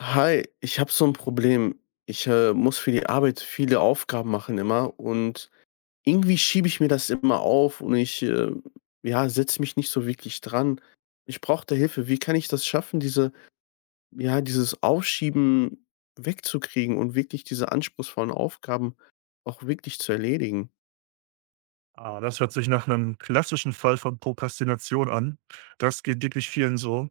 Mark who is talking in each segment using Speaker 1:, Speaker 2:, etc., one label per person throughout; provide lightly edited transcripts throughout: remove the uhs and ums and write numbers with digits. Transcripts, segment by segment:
Speaker 1: Hi, ich habe so ein Problem. Ich, muss für die Arbeit viele Aufgaben machen immer und irgendwie schiebe ich mir das immer auf und ich, ja, setze mich nicht so wirklich dran. Ich brauche da Hilfe. Wie kann ich das schaffen, dieses Aufschieben wegzukriegen und wirklich diese anspruchsvollen Aufgaben auch wirklich zu erledigen?
Speaker 2: Ah, das hört sich nach einem klassischen Fall von Prokrastination an. Das geht wirklich vielen so.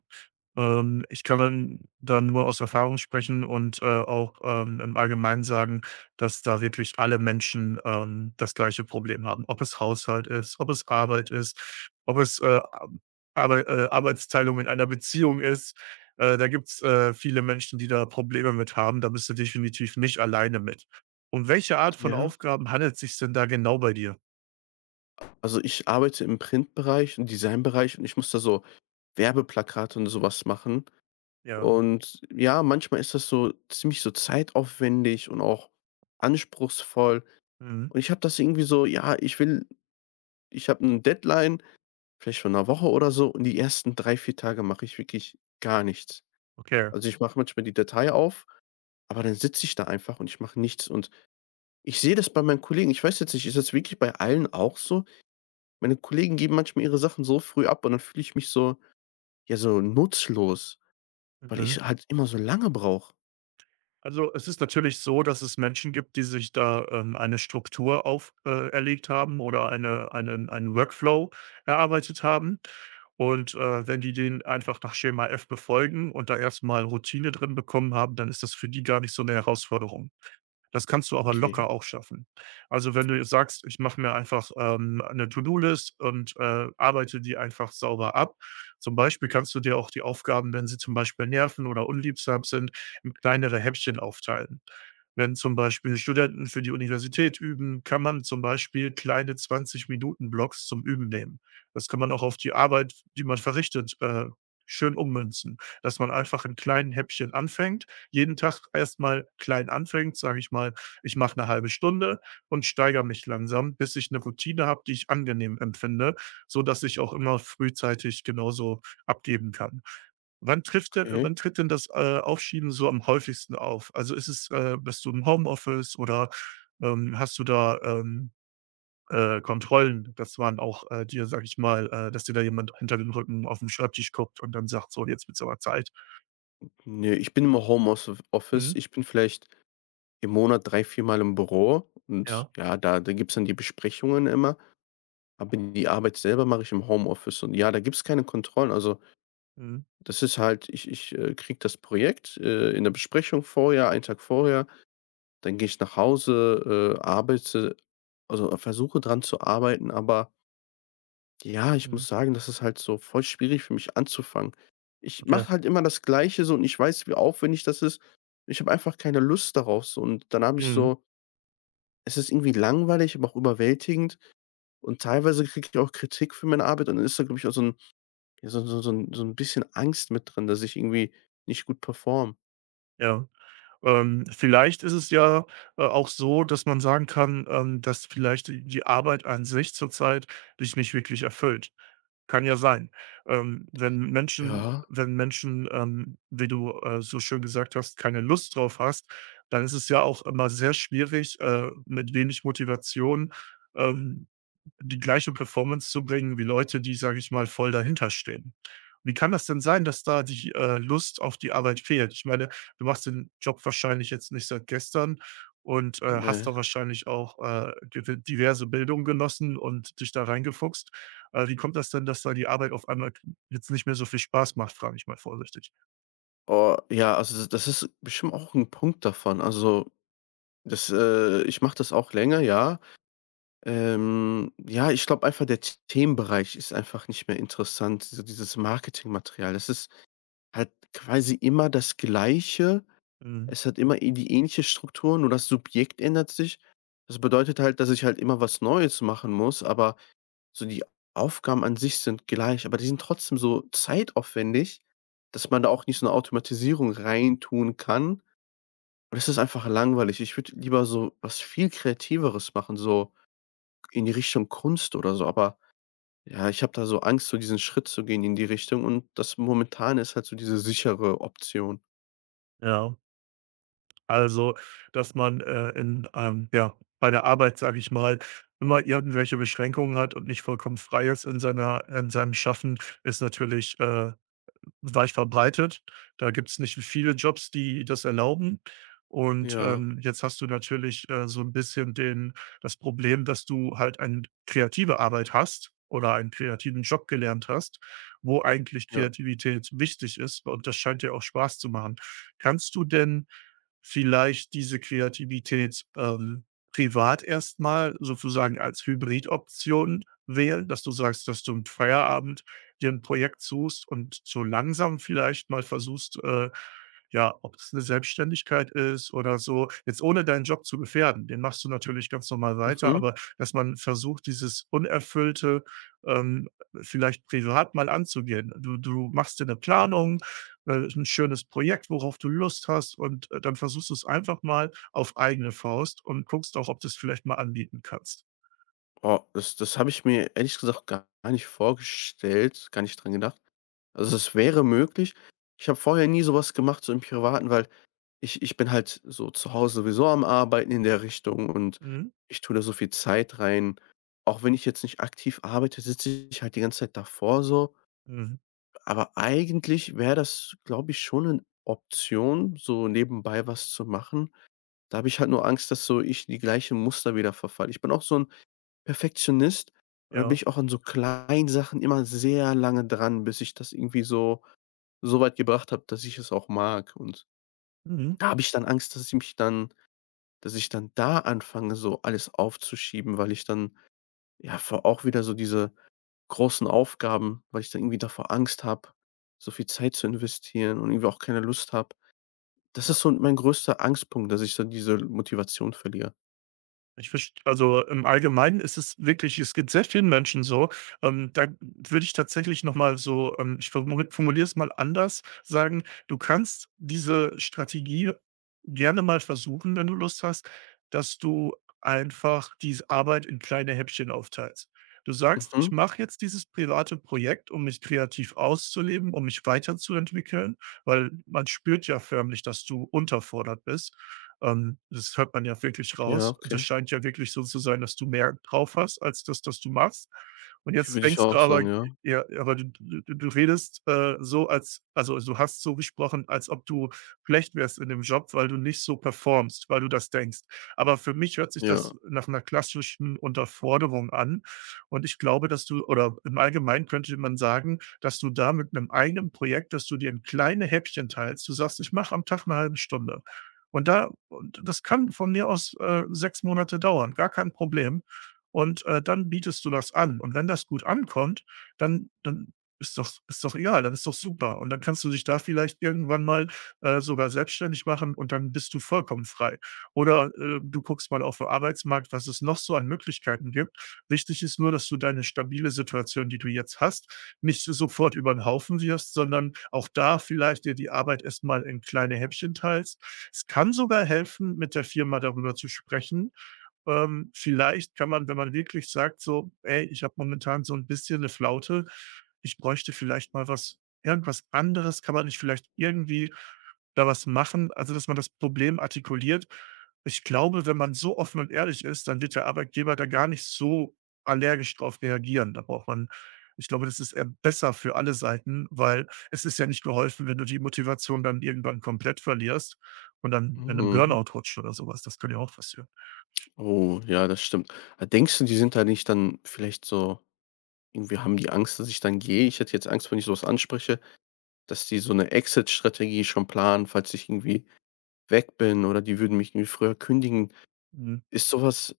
Speaker 2: Ich kann dann da nur aus Erfahrung sprechen und, auch, im Allgemeinen sagen, dass da wirklich alle Menschen, das gleiche Problem haben. Ob es Haushalt ist, ob es Arbeit ist, ob es, Ar Arbeitsteilung in einer Beziehung ist. Da gibt's, viele Menschen, die da Probleme mit haben. Da bist du definitiv nicht alleine mit. Um welche Art von
Speaker 1: Ja,
Speaker 2: Aufgaben handelt's sich denn da genau bei dir?
Speaker 1: also, ich arbeite im Printbereich und Designbereich und ich muss da so Werbeplakate und sowas machen.
Speaker 2: Ja.
Speaker 1: Und ja, manchmal ist das so ziemlich so zeitaufwendig und auch anspruchsvoll.
Speaker 2: Mhm.
Speaker 1: Und ich habe das irgendwie so, ich habe eine Deadline, vielleicht von einer Woche oder so, und die ersten 3, 4 Tage mache ich wirklich gar nichts.
Speaker 2: Okay.
Speaker 1: Also, ich mache manchmal die Datei auf, aber dann sitze ich da einfach und ich mache nichts. Und ich sehe das bei meinen Kollegen. Ich weiß jetzt nicht, ist das wirklich bei allen auch so? Meine Kollegen geben manchmal ihre Sachen so früh ab und dann fühle ich mich so, ja, so nutzlos, weil
Speaker 2: Mhm.
Speaker 1: ich halt immer so lange brauche.
Speaker 2: Also, es ist natürlich so, dass es Menschen gibt, die sich da, eine Struktur auf erlegt haben oder einen Workflow erarbeitet haben. Und, wenn die den einfach nach Schema F befolgen und da erstmal Routine drin bekommen haben, dann ist das für die gar nicht so eine Herausforderung. Das kannst du aber
Speaker 1: Okay,
Speaker 2: locker auch schaffen. Also, wenn du jetzt sagst: „Ich mache mir einfach, 'ne To-do-List und, arbeite die einfach sauber ab.“ Zum Beispiel kannst du dir auch die Aufgaben, wenn sie zum Beispiel nerven oder unliebsam sind, in kleinere Häppchen aufteilen. Wenn zum Beispiel Studenten für die Universität üben, kann man zum Beispiel kleine 20 Minuten Blocks zum Üben nehmen. Das kann man auch auf die Arbeit, die man verrichtet, schön ummünzen, dass man einfach in kleinen Häppchen anfängt, jeden Tag erstmal klein anfängt, sage ich mal, ich mache eine halbe Stunde und steigere mich langsam, bis ich eine Routine habe, die ich angenehm empfinde, so dass ich auch immer frühzeitig genauso abgeben kann.
Speaker 1: okay.
Speaker 2: Wann tritt denn das, Aufschieben so am häufigsten auf? Also, ist es, bist du im Homeoffice oder, hast du da, Kontrollen? Das waren auch, dir, sage ich mal, dass dir da jemand hinter dem Rücken aufm Schreibtisch guckt und dann sagt: „So, jetzt wird's aber Zeit.“
Speaker 1: Ne, ich bin im Homeoffi Office.
Speaker 2: Mhm.
Speaker 1: Ich bin vielleicht im Monat 3 viermal im Büro und
Speaker 2: Ja.
Speaker 1: ja, da gibt's dann die Besprechungen immer, aber die Arbeit selber mache ich im Homeoffice und ja, da gibt's keine Kontrollen. Also,
Speaker 2: Mhm.
Speaker 1: das ist halt ich kriege das Projekt, in der Besprechung vorher, einen Tag vorher, dann gehe ich nach Hause, arbeite also, versuche dran zu arbeiten, aber ja, ich
Speaker 2: Mhm.
Speaker 1: muss sagen, das ist halt so voll schwierig für mich anzufangen. Ich
Speaker 2: Okay.
Speaker 1: mache halt immer das Gleiche so und ich weiß, wie aufwendig das ist. Ich habe einfach keine Lust darauf so und dann habe ich
Speaker 2: Mhm,
Speaker 1: so, es ist irgendwie langweilig, aber auch überwältigend und teilweise kriege ich auch Kritik für meine Arbeit und dann ist da, glaube ich, auch so ein, ja, so 'n bisschen Angst mit drin, dass ich irgendwie nicht gut performe.
Speaker 2: ja. Vielleicht ist es ja, auch so, dass man sagen kann, dass vielleicht die Arbeit an sich zurzeit dich nicht wirklich erfüllt. Kann ja sein.
Speaker 1: Ja,
Speaker 2: Wenn Menschen, wie du, so schön gesagt hast, keine Lust drauf hast, dann ist es ja auch immer sehr schwierig, mit wenig Motivation, ähm die gleiche Performance zu bringen wie Leute, die, sage ich mal, voll dahinterstehen. Wie kann das denn sein, dass da die, Lust auf die Arbeit fehlt? Ich meine, du machst den Job wahrscheinlich jetzt nicht seit gestern und, hast
Speaker 1: ne.
Speaker 2: da wahrscheinlich auch, diverse Bildung genossen und dich da reingefuchst. Wie kommt das denn, dass da die Arbeit auf einmal jetzt nicht mehr so viel Spaß macht, frage ich mal vorsichtig?
Speaker 1: Oh, ja, also, das ist bestimmt auch ein Punkt davon. Also, das ich mache das auch länger, ja. Ja, ich glaube einfach, der T Themenbereich ist einfach nicht mehr interessant, so dieses Marketingmaterial. Das ist halt quasi immer das Gleiche.
Speaker 2: Mhm.
Speaker 1: Es hat immer eh die ähnliche Struktur, nur das Subjekt ändert sich. Das bedeutet halt, dass ich halt immer was Neues machen muss, aber so die Aufgaben an sich sind gleich, aber die sind trotzdem so zeitaufwendig, dass man da auch nicht so eine Automatisierung reintun kann. Und das ist einfach langweilig. Ich würde lieber so was viel Kreativeres machen, so in die Richtung Kunst oder so, aber ja, ich habe da so Angst, so diesen Schritt zu gehen in die Richtung und das momentan ist halt so diese sichere Option.
Speaker 2: Ja, also, dass man, in ja, bei der Arbeit, sage ich mal, immer irgendwelche Beschränkungen hat und nicht vollkommen frei ist in seinem Schaffen, ist natürlich, weit verbreitet. Da gibt es nicht viele Jobs, die das erlauben. Und,
Speaker 1: Ja,
Speaker 2: jetzt hast du natürlich, so ein bisschen den das Problem, dass du halt eine kreative Arbeit hast oder einen kreativen Job gelernt hast, wo eigentlich
Speaker 1: ja.
Speaker 2: Kreativität wichtig ist und das scheint dir auch Spaß zu machen. Kannst du denn vielleicht diese Kreativität, privat erstmal sozusagen als Hybridoption wählen, dass du sagst, dass du am Feierabend dir 'n Projekt suchst und so langsam vielleicht mal versuchst, ja, ob's eine Selbstständigkeit ist oder so, jetzt ohne deinen Job zu gefährden. Den machst du natürlich ganz normal weiter,
Speaker 1: Mhm.
Speaker 2: aber dass man versucht, dieses Unerfüllte, ähm, vielleicht privat mal anzugehen. Du machst dir eine Planung, 'n schönes Projekt, worauf du Lust hast und, dann versuchst du es einfach mal auf eigene Faust und guckst auch, ob du es vielleicht mal anbieten kannst.
Speaker 1: Oh, das habe ich mir ehrlich gesagt gar nicht vorgestellt, gar nicht dran gedacht. Also, es wäre möglich. Ich habe vorher nie so was gemacht, so im Privaten, weil ich bin halt so zu Hause sowieso am Arbeiten in der Richtung und
Speaker 2: Mhm,
Speaker 1: ich tue da so viel Zeit rein. Auch wenn ich jetzt nicht aktiv arbeite, sitze ich halt die ganze Zeit davor so.
Speaker 2: mhm,
Speaker 1: Aber eigentlich wäre das, glaube ich, schon eine Option, so nebenbei was zu machen. Da habe ich halt nur Angst, dass so ich in die gleichen Muster wieder verfalle. Ich bin auch so ein Perfektionist und da bin
Speaker 2: ja,
Speaker 1: ich auch an so kleinen Sachen immer sehr lange dran, bis ich das irgendwie so so weit gebracht habe, dass ich es auch mag. Und
Speaker 2: mhm,
Speaker 1: da habe ich dann Angst, dass ich dann da anfange, so alles aufzuschieben, weil ich dann, ja, vor auch wieder so diese großen Aufgaben, weil ich dann irgendwie davor Angst habe, so viel Zeit zu investieren und irgendwie auch keine Lust habe. Das
Speaker 2: ja.
Speaker 1: ist so mein größter Angstpunkt, dass ich so diese Motivation verliere.
Speaker 2: Ich verst Also, im Allgemeinen ist es wirklich, es geht sehr vielen Menschen so. Da würde ich tatsächlich noch mal so, ich formuliere es mal anders, sagen, du kannst diese Strategie gerne mal versuchen, wenn du Lust hast, dass du einfach diese Arbeit in kleine Häppchen aufteilst. Du sagst: „Ich
Speaker 1: Mhm.
Speaker 2: mache jetzt dieses private Projekt, um mich kreativ auszuleben, um mich weiterzuentwickeln“, weil man spürt ja förmlich, dass du unterfordert bist. Das hört man ja wirklich
Speaker 1: Ja,
Speaker 2: raus. Das
Speaker 1: okay.
Speaker 2: scheint ja wirklich so zu sein, dass du mehr drauf hast als das, was du machst. Und jetzt
Speaker 1: Würde ich
Speaker 2: denkst du
Speaker 1: auch
Speaker 2: aber
Speaker 1: sagen, ja.
Speaker 2: ja, aber du redest, so also, du hast so gesprochen, als ob du schlecht wärst in dem Job, weil du nicht so performst, weil du das denkst. Aber für mich hört sich das
Speaker 1: Ja.
Speaker 2: nach einer klassischen Unterforderung an. Und ich glaube, dass du, oder im Allgemeinen könnte man sagen, dass du da mit einem eigenen Projekt, dass du dir ein kleine Häppchen teilst. Du sagst: „Ich mache am Tag eine halbe Stunde.“ Und da und das kann von mir aus, 6 Monate dauern, gar kein Problem. Und, dann bietest du das an. Und wenn das gut ankommt, dann ist doch egal, dann ist doch super. Und dann kannst du dich da vielleicht irgendwann mal, sogar selbstständig machen und dann bist du vollkommen frei. Oder, du guckst mal auf 'n Arbeitsmarkt, was es noch so an Möglichkeiten gibt. Wichtig ist nur, dass du deine stabile Situation, die du jetzt hast, nicht sofort über 'n Haufen wirfst, sondern auch da vielleicht dir die Arbeit erst mal in kleine Häppchen teilst. Es kann sogar helfen, mit der Firma darüber zu sprechen. Vielleicht kann man, wenn man wirklich sagt, so, ey, ich habe momentan so ein bisschen eine Flaute, ich bräuchte vielleicht mal was irgendwas anderes, kann man nicht vielleicht irgendwie da was machen? Also, dass man das Problem artikuliert. Ich glaube, wenn man so offen und ehrlich ist, dann wird der Arbeitgeber da gar nicht so allergisch drauf reagieren. Da braucht man Ich glaube, das ist eher besser für alle Seiten, weil es ist ja nicht geholfen, wenn du die Motivation dann irgendwann komplett verlierst. Und dann in einem
Speaker 1: Mhm.
Speaker 2: Burnout rutscht oder sowas. Das könnte ja auch passieren.
Speaker 1: Oh, ja, das stimmt. Ah, denkst du, die sind da nicht dann vielleicht so, irgendwie haben die Angst, dass ich dann gehe? Ich hätte jetzt Angst, wenn ich sowas anspreche, dass die so eine Exit-Strategie schon planen, falls ich irgendwie weg bin oder die würden mich irgendwie früher kündigen.
Speaker 2: Mhm.
Speaker 1: Ist sowas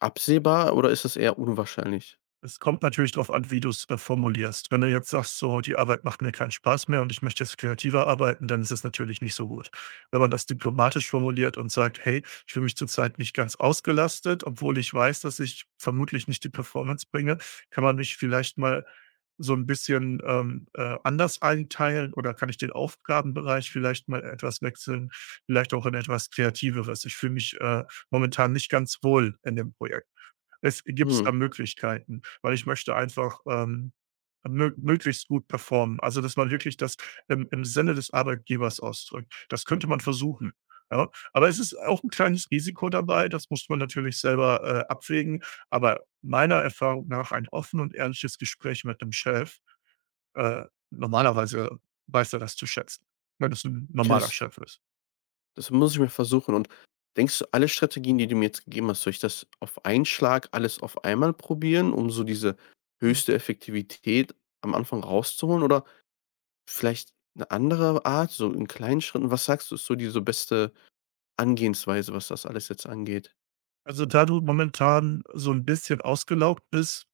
Speaker 1: absehbar oder ist das eher unwahrscheinlich?
Speaker 2: Es kommt natürlich darauf an, wie du's, formulierst. Wenn du jetzt sagst: „So, die Arbeit macht mir keinen Spaß mehr und ich möchte jetzt kreativer arbeiten“, dann ist es natürlich nicht so gut. Wenn man das diplomatisch formuliert und sagt: „Hey, ich fühle mich zurzeit nicht ganz ausgelastet, obwohl ich weiß, dass ich vermutlich nicht die Performance bringe, kann man mich vielleicht mal so ein bisschen, anders einteilen oder kann ich den Aufgabenbereich vielleicht mal etwas wechseln, vielleicht auch in etwas Kreativeres. Ich fühle mich, momentan nicht ganz wohl in dem Projekt.“ Es gibt
Speaker 1: Hm,
Speaker 2: da Möglichkeiten, weil ich möchte einfach, mö möglichst gut performen. Also, dass man wirklich das im Sinne des Arbeitgebers ausdrückt. Das könnte man versuchen, ja? Aber es ist auch ein kleines Risiko dabei, das muss man natürlich selber, abwägen. Aber meiner Erfahrung nach ein offen und ehrliches Gespräch mit dem Chef, äh, normalerweise weiß er das zu schätzen, wenn es 'n
Speaker 1: okay,
Speaker 2: normaler
Speaker 1: das
Speaker 2: Chef ist.
Speaker 1: das muss ich mir versuchen. Und denkst du, alle Strategien, die du mir jetzt gegeben hast, soll ich das auf einen Schlag alles auf einmal probieren, um so diese
Speaker 2: Mhm.
Speaker 1: höchste Effektivität am Anfang rauszuholen oder vielleicht eine andere Art, so in kleinen Schritten? Was sagst du, ist so diese beste Angehensweise, was das alles jetzt angeht?
Speaker 2: Also, da du momentan so ein bisschen ausgelaugt bist,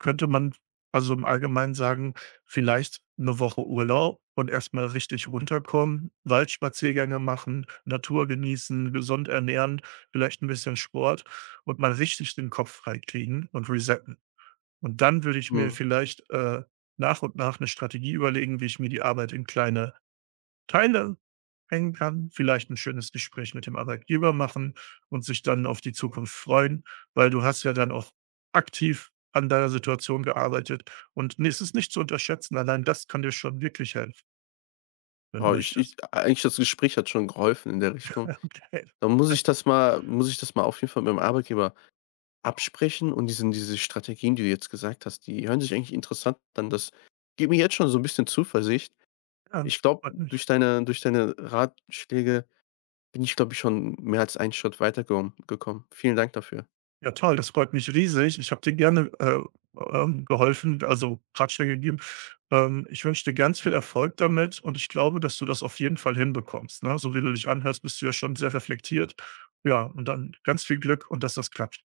Speaker 2: könnte man, also im Allgemeinen sagen, vielleicht eine Woche Urlaub und erstmal richtig runterkommen, Waldspaziergänge machen, Natur genießen, gesund ernähren, vielleicht ein bisschen Sport und mal richtig den Kopf freikriegen und resetten. Und dann würde ich mir
Speaker 1: Mhm.
Speaker 2: vielleicht, nach und nach eine Strategie überlegen, wie ich mir die Arbeit in kleine Teile hängen kann, vielleicht ein schönes Gespräch mit dem Arbeitgeber machen und sich dann auf die Zukunft freuen, weil du hast ja dann auch aktiv an deiner Situation gearbeitet und n es ist nicht zu unterschätzen, allein das kann dir schon wirklich helfen, wenn du
Speaker 1: Oh, ich
Speaker 2: möchtest.
Speaker 1: ich eigentlich das Gespräch hat schon geholfen in der Richtung.
Speaker 2: Hey,
Speaker 1: Dann
Speaker 2: Danke.
Speaker 1: muss ich das mal auf jeden Fall mit meinem Arbeitgeber absprechen und diese Strategien, die du jetzt gesagt hast, die hören sich eigentlich interessant an. Das gibt mir jetzt schon so ein bisschen Zuversicht.
Speaker 2: Ja,
Speaker 1: Ich glaube,
Speaker 2: freut mich.
Speaker 1: durch deine Ratschläge bin ich, glaube ich, schon mehr als einen Schritt weitergekommen gekommen. Gekommen. Vielen Dank dafür.
Speaker 2: Ja, toll, das freut mich riesig. Ich habe dir gerne, geholfen, also Ratschläge gegeben. Ich wünsche dir ganz viel Erfolg damit und ich glaube, dass du das auf jeden Fall hinbekommst, ne? So wie du dich anhörst, bist du ja schon sehr reflektiert. Ja, und dann ganz viel Glück und dass das klappt.